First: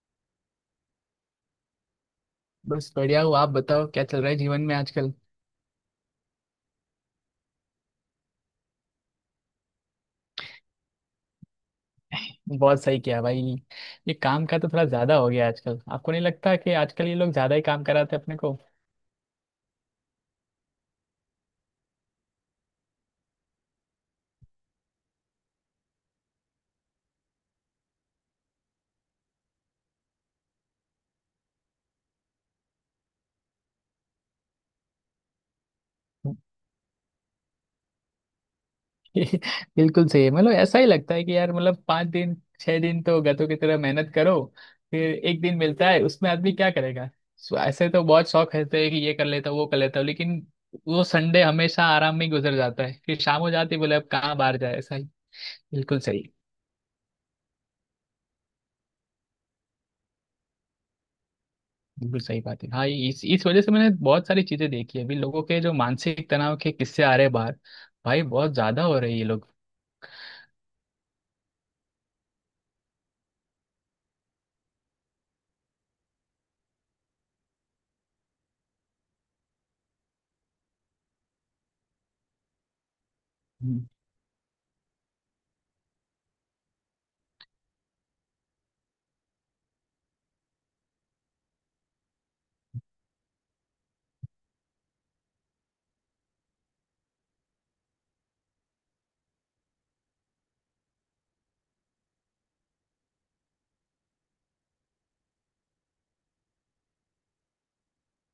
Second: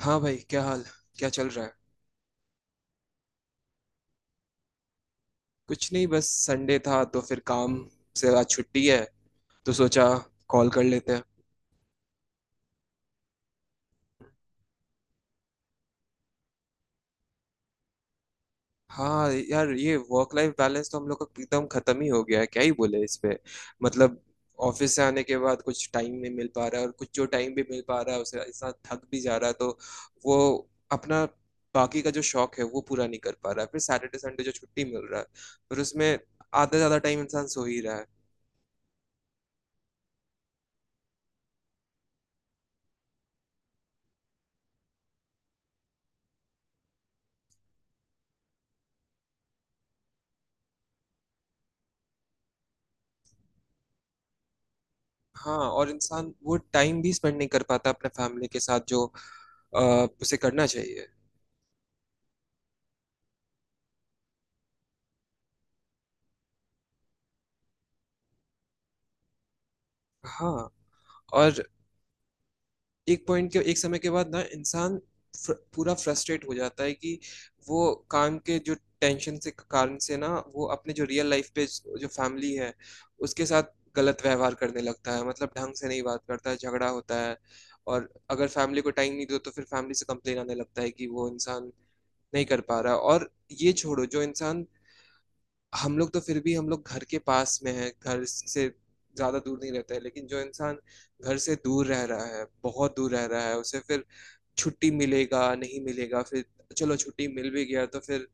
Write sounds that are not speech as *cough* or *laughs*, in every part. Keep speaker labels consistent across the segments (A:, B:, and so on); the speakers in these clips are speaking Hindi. A: हाँ भाई, क्या हाल? क्या चल रहा है?
B: बस बढ़िया हो। आप बताओ क्या चल रहा है जीवन में आजकल।
A: कुछ नहीं, बस संडे था तो फिर काम से आज छुट्टी है, तो सोचा कॉल कर लेते हैं।
B: बहुत सही किया भाई। ये काम का तो थोड़ा ज्यादा हो गया आजकल, आपको नहीं लगता कि आजकल ये लोग ज्यादा ही काम कराते हैं अपने को?
A: हाँ यार, ये वर्क लाइफ बैलेंस तो हम लोग का एकदम खत्म ही हो गया है, क्या ही बोले इस पे। मतलब ऑफिस से आने के बाद कुछ टाइम नहीं मिल पा रहा है, और कुछ जो टाइम भी मिल पा रहा है उसे इंसान थक भी जा रहा है, तो वो अपना बाकी का जो शौक है वो पूरा नहीं कर पा रहा है। फिर सैटरडे संडे जो छुट्टी मिल रहा है, फिर उसमें
B: *laughs*
A: आधा ज्यादा टाइम इंसान सो ही रहा है।
B: बिल्कुल सही है। मतलब ऐसा ही लगता है कि यार, मतलब 5 दिन 6 दिन तो गधों की तरह मेहनत करो, फिर एक दिन मिलता है, उसमें आदमी क्या करेगा। सो ऐसे तो बहुत शौक रहते हैं कि ये कर लेता हूँ वो कर लेता हूँ, लेकिन वो संडे हमेशा आराम में ही गुजर जाता है, फिर शाम हो जाती है, बोले अब कहाँ बाहर जाए, ऐसा ही।
A: हाँ, और
B: बिल्कुल सही।
A: इंसान वो टाइम भी स्पेंड नहीं कर पाता अपने फैमिली के साथ जो उसे करना चाहिए।
B: बिल्कुल सही बात है। हाँ, इस वजह से मैंने बहुत सारी चीजें देखी है। अभी लोगों के जो मानसिक तनाव के किस्से आ रहे हैं बाहर, भाई बहुत ज्यादा हो रही है ये लोग।
A: हाँ, और एक पॉइंट के, एक समय के बाद ना इंसान पूरा फ्रस्ट्रेट हो जाता है कि वो काम के जो टेंशन से, कारण से ना, वो अपने जो रियल लाइफ पे, जो फैमिली है उसके साथ गलत व्यवहार करने लगता है। मतलब ढंग से नहीं बात करता है, झगड़ा होता है। और अगर फैमिली को टाइम नहीं दो तो फिर फैमिली से कंप्लेन आने लगता है कि वो इंसान नहीं कर पा रहा। और ये छोड़ो, जो इंसान, हम लोग तो फिर भी हम लोग घर के पास में है, घर से ज्यादा दूर नहीं रहते हैं, लेकिन जो इंसान घर से दूर रह रहा है, बहुत दूर रह रहा है, उसे फिर छुट्टी मिलेगा नहीं मिलेगा, फिर चलो छुट्टी मिल भी गया तो फिर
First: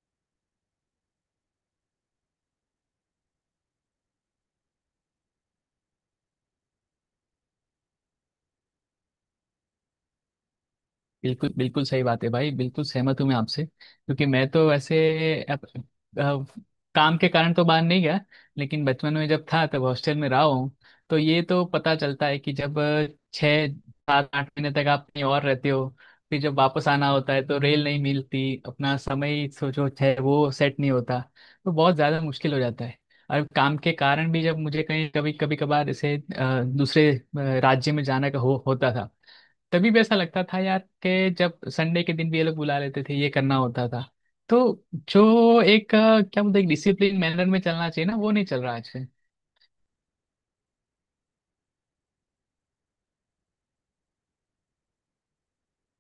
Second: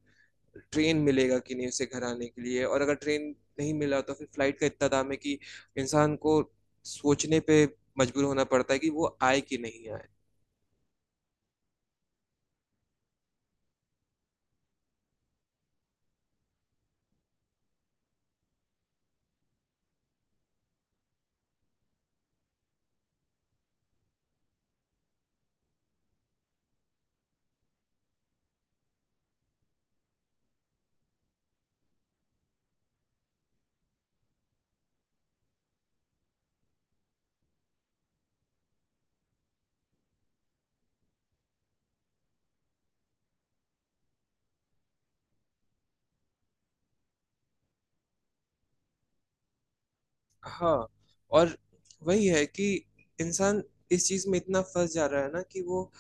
A: ट्रेन मिलेगा कि नहीं उसे घर आने के लिए। और अगर ट्रेन नहीं मिला तो फिर फ्लाइट का इतना दाम है कि इंसान को सोचने पे मजबूर होना पड़ता है कि वो आए कि नहीं आए।
B: बिल्कुल बिल्कुल सही बात है भाई। बिल्कुल सहमत हूँ मैं आपसे, क्योंकि मैं तो वैसे अप, अप, काम के कारण तो बाहर नहीं गया, लेकिन बचपन में जब था तब हॉस्टल में रहा हूँ। तो ये तो पता चलता है कि जब 6 7 8 महीने तक आप कहीं और रहते हो, फिर जब वापस आना होता है तो रेल नहीं मिलती, अपना समय सोचो है वो सेट नहीं होता, तो बहुत ज़्यादा मुश्किल हो जाता है। और काम के कारण भी जब मुझे कहीं कभी कभी कभार जैसे दूसरे राज्य में जाना का होता था, तभी भी ऐसा लगता था यार, कि जब संडे के दिन भी ये लोग बुला लेते थे, ये करना होता था। तो जो एक क्या बोलते हैं, एक डिसिप्लिन मैनर में चलना चाहिए ना, वो नहीं चल रहा आज।
A: हाँ, और वही है कि इंसान इस चीज में इतना फंस जा रहा है ना कि वो,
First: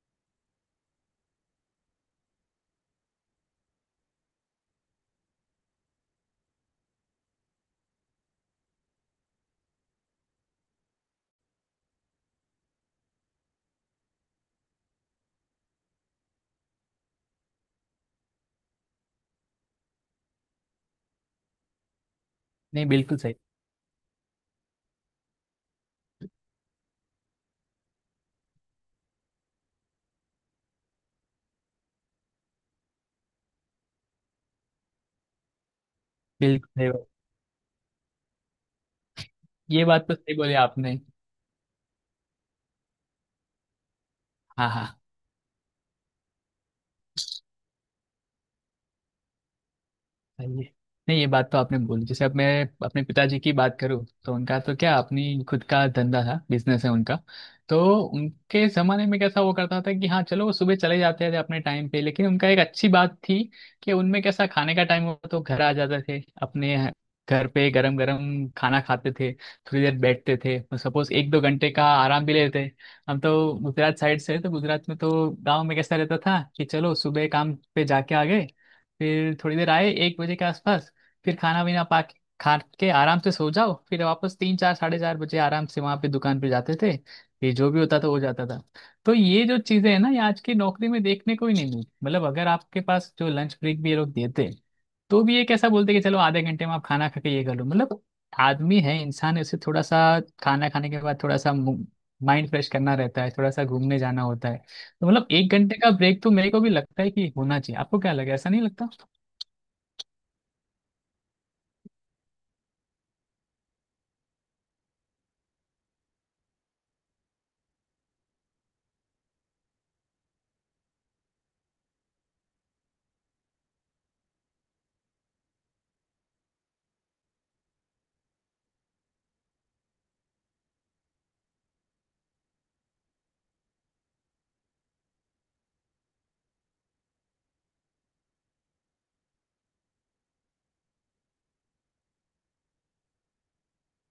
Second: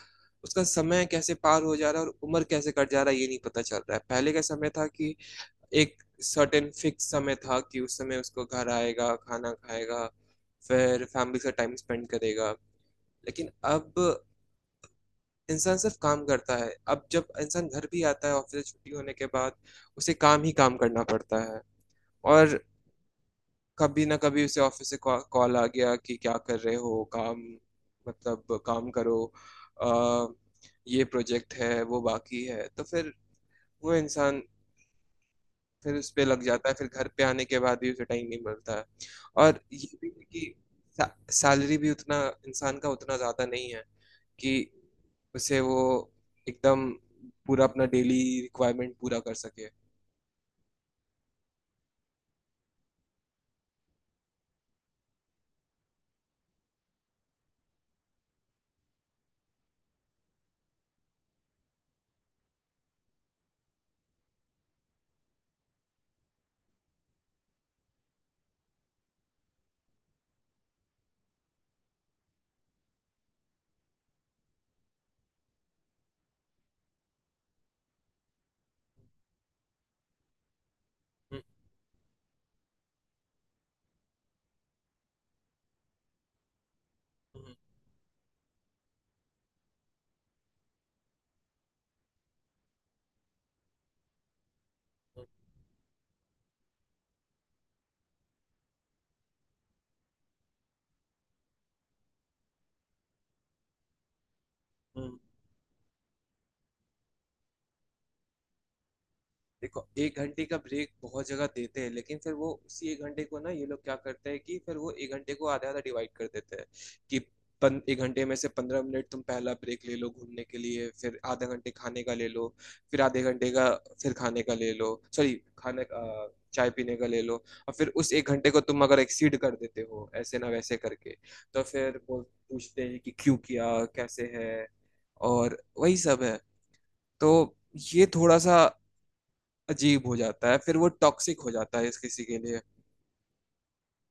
A: उसका समय कैसे पार हो जा रहा है और उम्र कैसे कट जा रहा है ये नहीं पता चल रहा है। पहले का समय था कि एक सर्टेन फिक्स समय था कि उस समय उसको घर आएगा, खाना खाएगा, फिर फैमिली से टाइम स्पेंड करेगा। लेकिन अब इंसान सिर्फ काम करता है। अब जब इंसान घर भी आता है ऑफिस से छुट्टी होने के बाद, उसे काम ही काम करना पड़ता है। और
B: नहीं, बिल्कुल सही।
A: कभी ना कभी उसे ऑफिस से कॉल आ गया कि क्या कर रहे हो, काम मतलब काम करो, आ, ये प्रोजेक्ट है वो बाकी है, तो फिर वो इंसान फिर उस पे लग जाता
B: बिल्कुल
A: है। फिर
B: सही बात।
A: घर पे आने के बाद भी उसे टाइम नहीं मिलता है। और
B: ये
A: ये
B: बात
A: भी
B: तो
A: है
B: सही
A: कि
B: बोली आपने।
A: सैलरी भी उतना इंसान का उतना ज़्यादा नहीं है कि
B: हाँ हाँ।
A: उसे वो एकदम पूरा अपना डेली रिक्वायरमेंट पूरा कर सके।
B: सही है। नहीं, ये बात तो आपने बोली। जैसे अब मैं अपने पिताजी की बात करूँ तो उनका तो क्या, अपनी खुद का धंधा था, बिजनेस है उनका। तो उनके ज़माने में कैसा वो करता था कि हाँ चलो, वो सुबह चले जाते थे अपने टाइम पे, लेकिन उनका एक अच्छी बात थी कि उनमें कैसा खाने का टाइम हुआ तो घर आ जाते थे अपने घर पे, गरम गरम खाना खाते थे, थोड़ी देर बैठते थे, सपोज एक दो घंटे का आराम भी लेते। हम तो गुजरात साइड से हैं, तो गुजरात में तो गांव में कैसा रहता था कि चलो सुबह काम पे जाके आ गए, फिर थोड़ी देर आए 1 बजे के आसपास, फिर
A: हम्म,
B: खाना वाना पा के खा के आराम से सो जाओ, फिर वापस 3 4 साढ़े 4 बजे आराम से वहाँ पे दुकान पे जाते थे,
A: हम्म,
B: फिर जो भी होता था वो जाता था। तो ये जो चीज़ें हैं ना, ये आज की नौकरी में देखने को ही नहीं मिलती। मतलब अगर आपके पास जो लंच ब्रेक भी ये लोग देते, तो
A: हम्म,
B: भी ये कैसा बोलते कि चलो आधे घंटे में आप खाना खा के ये कर लो। मतलब आदमी है, इंसान है, उसे थोड़ा सा खाना खाने के बाद थोड़ा सा माइंड फ्रेश करना रहता है, थोड़ा सा घूमने जाना होता है। तो
A: हम्म।
B: मतलब एक घंटे का ब्रेक तो मेरे को भी लगता है कि होना चाहिए। आपको क्या लगे, ऐसा नहीं लगता?
A: देखो, एक घंटे का ब्रेक बहुत जगह देते हैं, लेकिन फिर वो उसी एक घंटे को ना ये लोग क्या करते हैं कि फिर वो एक घंटे को आधा आधा डिवाइड कर देते हैं कि एक घंटे में से 15 मिनट तुम पहला ब्रेक ले लो घूमने के लिए, फिर आधा घंटे खाने का ले लो, फिर आधे घंटे का, फिर खाने का ले लो, सॉरी खाने चाय पीने का ले लो। और फिर उस एक घंटे को तुम अगर एक्सीड कर देते हो ऐसे ना वैसे करके, तो फिर वो पूछते हैं कि क्यों किया, कैसे है, और वही सब है। तो ये थोड़ा सा अजीब हो जाता है, फिर वो टॉक्सिक हो जाता है इस किसी के लिए।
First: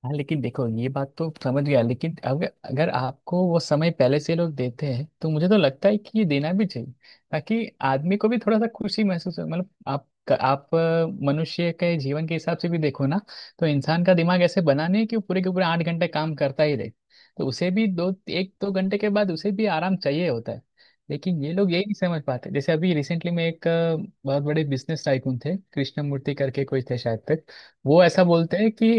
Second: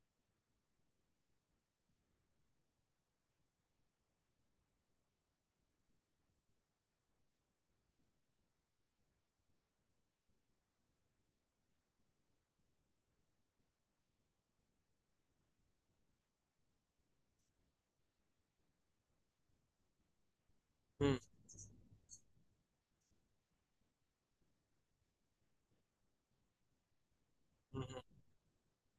B: हाँ, लेकिन देखो ये बात तो समझ गया, लेकिन अगर अगर आपको वो समय पहले से लोग देते हैं तो मुझे तो लगता है कि ये देना भी चाहिए, ताकि आदमी को भी थोड़ा सा खुशी महसूस हो। मतलब आप मनुष्य के जीवन के हिसाब से भी देखो ना। तो इंसान का दिमाग ऐसे बना नहीं है कि वो पूरे के पूरे 8 घंटे काम करता ही रहे। तो उसे भी दो एक दो घंटे के बाद उसे भी आराम चाहिए होता है।
A: हम्म
B: लेकिन ये लोग यही नहीं समझ पाते। जैसे अभी रिसेंटली में एक बहुत बड़े बिजनेस टाइकून थे, कृष्णमूर्ति करके कोई थे शायद तक।
A: हम्म
B: वो ऐसा बोलते हैं कि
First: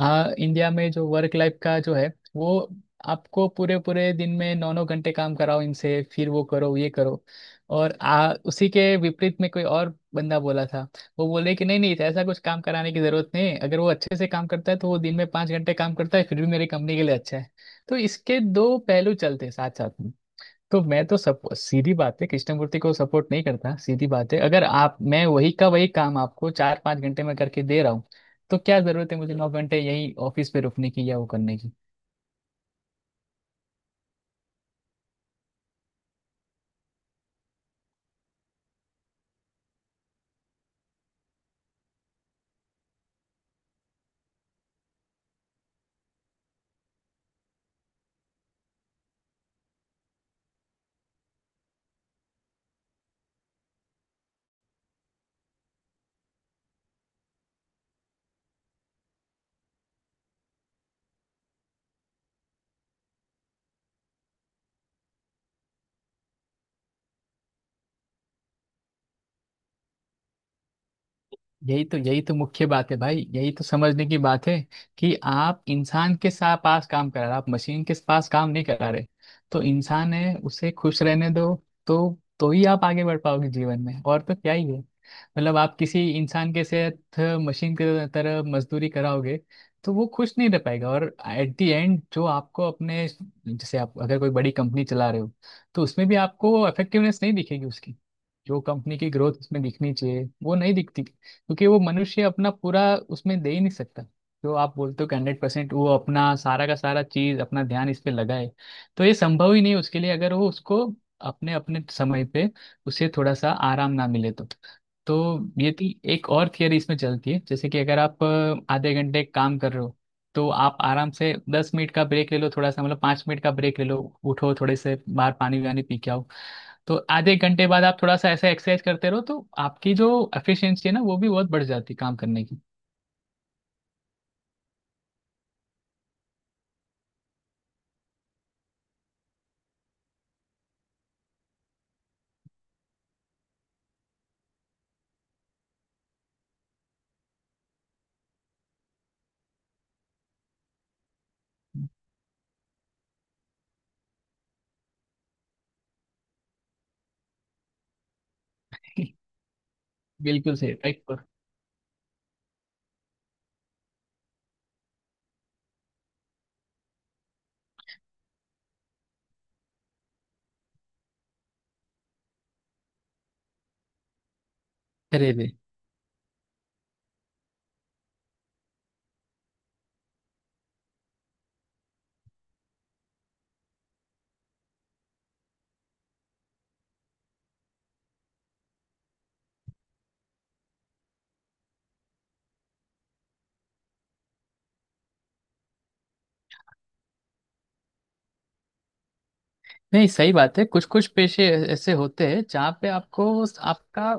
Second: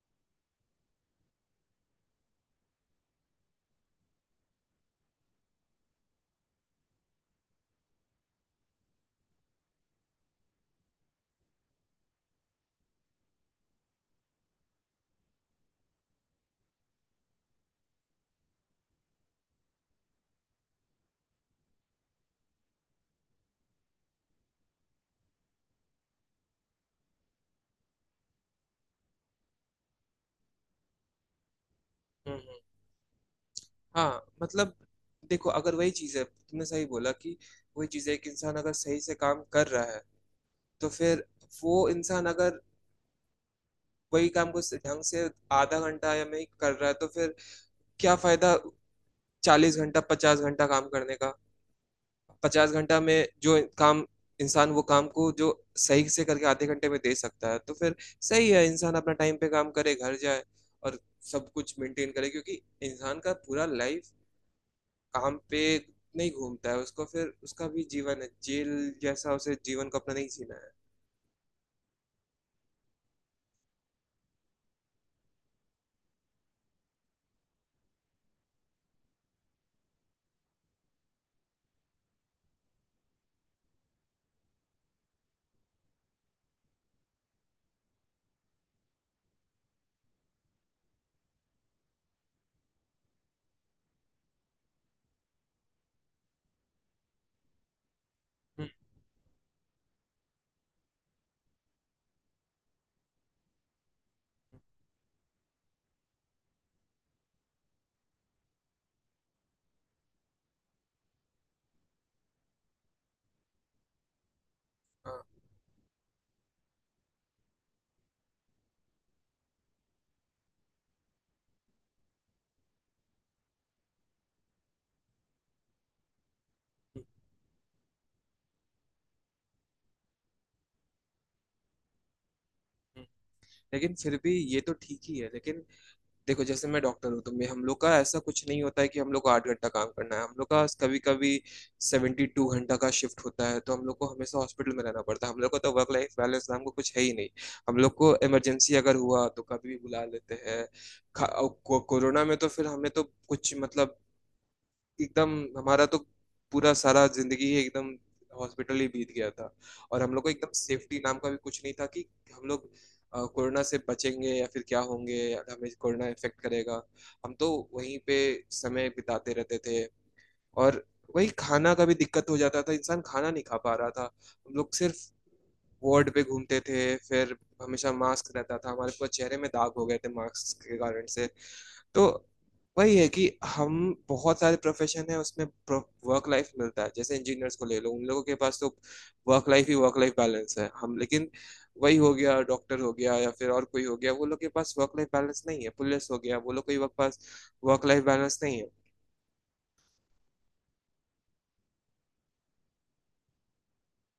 B: हाँ, इंडिया में जो वर्क लाइफ का जो है वो, आपको पूरे पूरे दिन में 9 9 घंटे काम कराओ इनसे, फिर वो करो ये करो। और उसी के विपरीत में कोई और बंदा बोला था, वो बोले कि नहीं नहीं, ऐसा कुछ काम कराने की जरूरत नहीं है, अगर वो अच्छे से काम करता है तो वो दिन में 5 घंटे काम करता है फिर भी मेरी कंपनी के लिए अच्छा है। तो इसके दो पहलू चलते हैं साथ साथ। तो मैं तो सब सीधी बात है, कृष्णमूर्ति को सपोर्ट नहीं करता। सीधी बात है, अगर आप, मैं वही का वही काम आपको 4 5 घंटे में करके दे रहा हूँ, तो क्या जरूरत है मुझे 9 घंटे यही ऑफिस पे रुकने की या वो करने की।
A: हम्म हम्म, हाँ मतलब देखो, अगर वही चीज है, तुमने सही बोला कि वही चीज है कि इंसान अगर सही से काम कर रहा है तो फिर, वो इंसान अगर वही काम को ढंग से आधा घंटा या नहीं कर रहा है तो फिर क्या फायदा 40 घंटा 50 घंटा काम करने का। 50 घंटा में जो काम इंसान वो काम को जो सही से करके आधे घंटे में दे सकता है तो फिर सही है, इंसान अपना टाइम पे काम करे, घर जाए और सब कुछ मेंटेन करे। क्योंकि इंसान का पूरा लाइफ काम पे नहीं घूमता है उसको, फिर उसका भी जीवन है, जेल जैसा उसे जीवन को अपना नहीं जीना है।
B: यही तो, यही तो मुख्य बात है भाई, यही तो समझने की बात है कि आप इंसान के साथ पास काम करा रहे, आप मशीन के पास काम नहीं करा रहे। तो इंसान है, उसे खुश रहने दो। तो ही आप आगे बढ़ पाओगे जीवन में, और तो क्या ही है। मतलब आप किसी इंसान के साथ मशीन के तरह मजदूरी कराओगे तो वो खुश नहीं रह पाएगा। और एट दी एंड जो आपको अपने, जैसे आप अगर कोई बड़ी कंपनी चला रहे हो, तो उसमें भी आपको इफेक्टिवनेस नहीं दिखेगी उसकी। जो
A: हम्म,
B: कंपनी की ग्रोथ उसमें दिखनी चाहिए वो नहीं दिखती, क्योंकि वो मनुष्य अपना पूरा उसमें दे ही नहीं सकता, जो आप बोलते हो कि 100% वो अपना सारा का सारा चीज, अपना ध्यान इस पे लगाए। तो ये संभव ही नहीं उसके लिए, अगर वो उसको अपने अपने समय पे उसे थोड़ा सा आराम ना मिले। तो
A: हम्म,
B: ये थी एक और थियरी इसमें चलती है, जैसे कि अगर आप आधे घंटे काम कर रहे हो, तो आप आराम से 10 मिनट का ब्रेक ले लो, थोड़ा सा मतलब 5 मिनट का ब्रेक ले लो। उठो, थोड़े से बाहर पानी वानी पी के आओ। तो
A: हम्म,
B: आधे एक घंटे बाद आप थोड़ा सा ऐसा एक्सरसाइज करते रहो तो आपकी जो एफिशिएंसी है ना, वो भी बहुत बढ़ जाती है काम करने की।
A: हम्म। लेकिन फिर भी ये तो ठीक ही है, लेकिन देखो जैसे मैं डॉक्टर हूँ तो मैं, हम लोग का ऐसा कुछ नहीं होता है कि हम लोग को 8 घंटा काम करना है। हम लोग का कभी कभी 72 घंटा का शिफ्ट होता है तो हम लोग को हमेशा हॉस्पिटल में रहना पड़ता है। हम लोग को तो वर्क लाइफ बैलेंस नाम को कुछ है ही नहीं। हम लोग को इमरजेंसी अगर हुआ तो कभी भी बुला लेते हैं। कोरोना में तो फिर हमें तो कुछ मतलब एकदम, हमारा तो पूरा सारा जिंदगी ही एकदम हॉस्पिटल ही बीत
B: *laughs*
A: गया था। और हम लोग को एकदम
B: बिल्कुल सही,
A: सेफ्टी
B: राइट।
A: नाम का भी कुछ नहीं था कि हम लोग कोरोना से बचेंगे या फिर क्या होंगे या हमें कोरोना इफेक्ट करेगा। हम तो वहीं पे समय बिताते रहते थे। और वही खाना का भी दिक्कत हो जाता था, इंसान खाना नहीं खा पा रहा था। हम लोग सिर्फ
B: अरे रे।
A: वार्ड पे घूमते थे, फिर हमेशा मास्क रहता था, हमारे पूरे चेहरे में दाग हो गए थे मास्क के कारण से। तो वही है कि हम, बहुत सारे प्रोफेशन है उसमें वर्क लाइफ मिलता है, जैसे इंजीनियर्स को ले लो, उन लोगों के पास तो वर्क लाइफ ही, वर्क लाइफ बैलेंस है हम, लेकिन वही हो गया डॉक्टर हो गया या फिर और कोई हो गया, वो लोग के पास वर्क लाइफ बैलेंस नहीं है। पुलिस हो गया, वो लोग के पास वर्क लाइफ बैलेंस नहीं है।
B: नहीं, सही बात है। कुछ कुछ पेशे ऐसे होते हैं जहाँ पे आपको, आपका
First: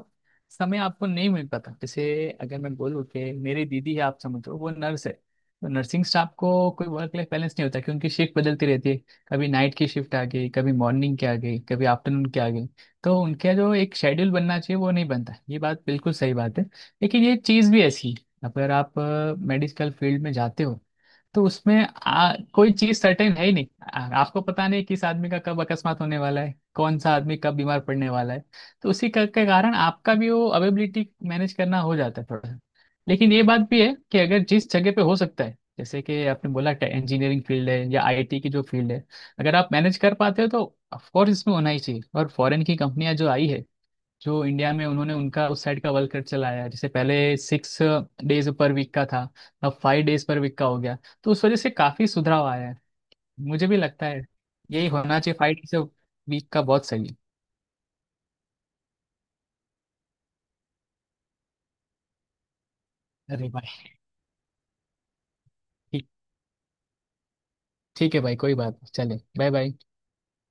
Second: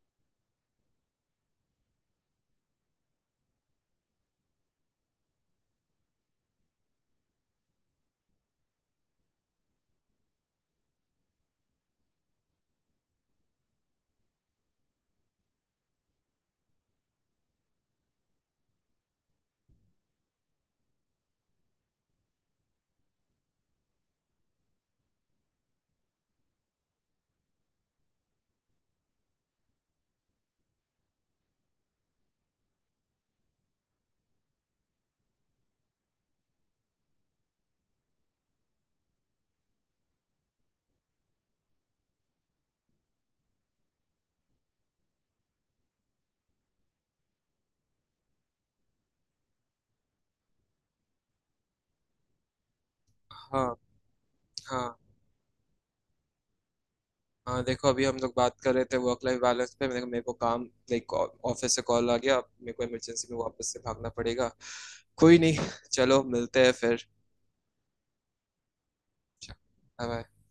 B: समय आपको नहीं मिल पाता। जैसे अगर मैं बोलूँ कि मेरी दीदी है, आप समझो वो नर्स है, तो नर्सिंग स्टाफ को कोई वर्क लाइफ बैलेंस नहीं होता क्योंकि उनकी शिफ्ट बदलती रहती है। कभी नाइट की शिफ्ट आ गई, कभी मॉर्निंग की आ गई, कभी आफ्टरनून की आ गई। तो उनका जो एक शेड्यूल बनना चाहिए वो नहीं बनता, ये बात बिल्कुल सही बात है। लेकिन ये चीज़ भी ऐसी है, अगर आप मेडिकल फील्ड में जाते हो तो उसमें कोई चीज सर्टेन है ही नहीं। आपको पता नहीं किस आदमी का कब अकस्मात होने वाला है, कौन सा आदमी कब बीमार पड़ने वाला है। तो उसी का के कारण आपका भी वो अवेबिलिटी मैनेज करना हो जाता है थोड़ा सा। लेकिन ये बात भी है कि अगर जिस जगह पे हो सकता है, जैसे कि आपने बोला इंजीनियरिंग फील्ड है या आईटी की जो फील्ड है, अगर आप मैनेज कर पाते हो तो ऑफकोर्स इसमें होना ही चाहिए। और फॉरेन की कंपनियां जो आई है जो इंडिया में, उन्होंने उनका उस साइड का वर्ल्ड कप चलाया है। जैसे पहले 6 डेज पर वीक का था, अब 5 डेज पर वीक का हो गया। तो उस वजह से काफी सुधराव आया है,
A: हाँ।
B: मुझे भी लगता है यही
A: हाँ।
B: होना चाहिए, 5 डेज वीक का बहुत सही है।
A: हाँ, देखो अभी हम लोग बात कर रहे थे वर्क लाइफ बैलेंस पे, मेरे को काम, लाइक ऑफिस से कॉल आ गया, मेरे को इमरजेंसी में
B: अरे
A: वापस
B: भाई,
A: से भागना पड़ेगा। कोई नहीं,
B: ठीक।
A: चलो मिलते हैं फिर।
B: ठीक है भाई, कोई बात नहीं, चले। Bye bye.
A: Bye-bye.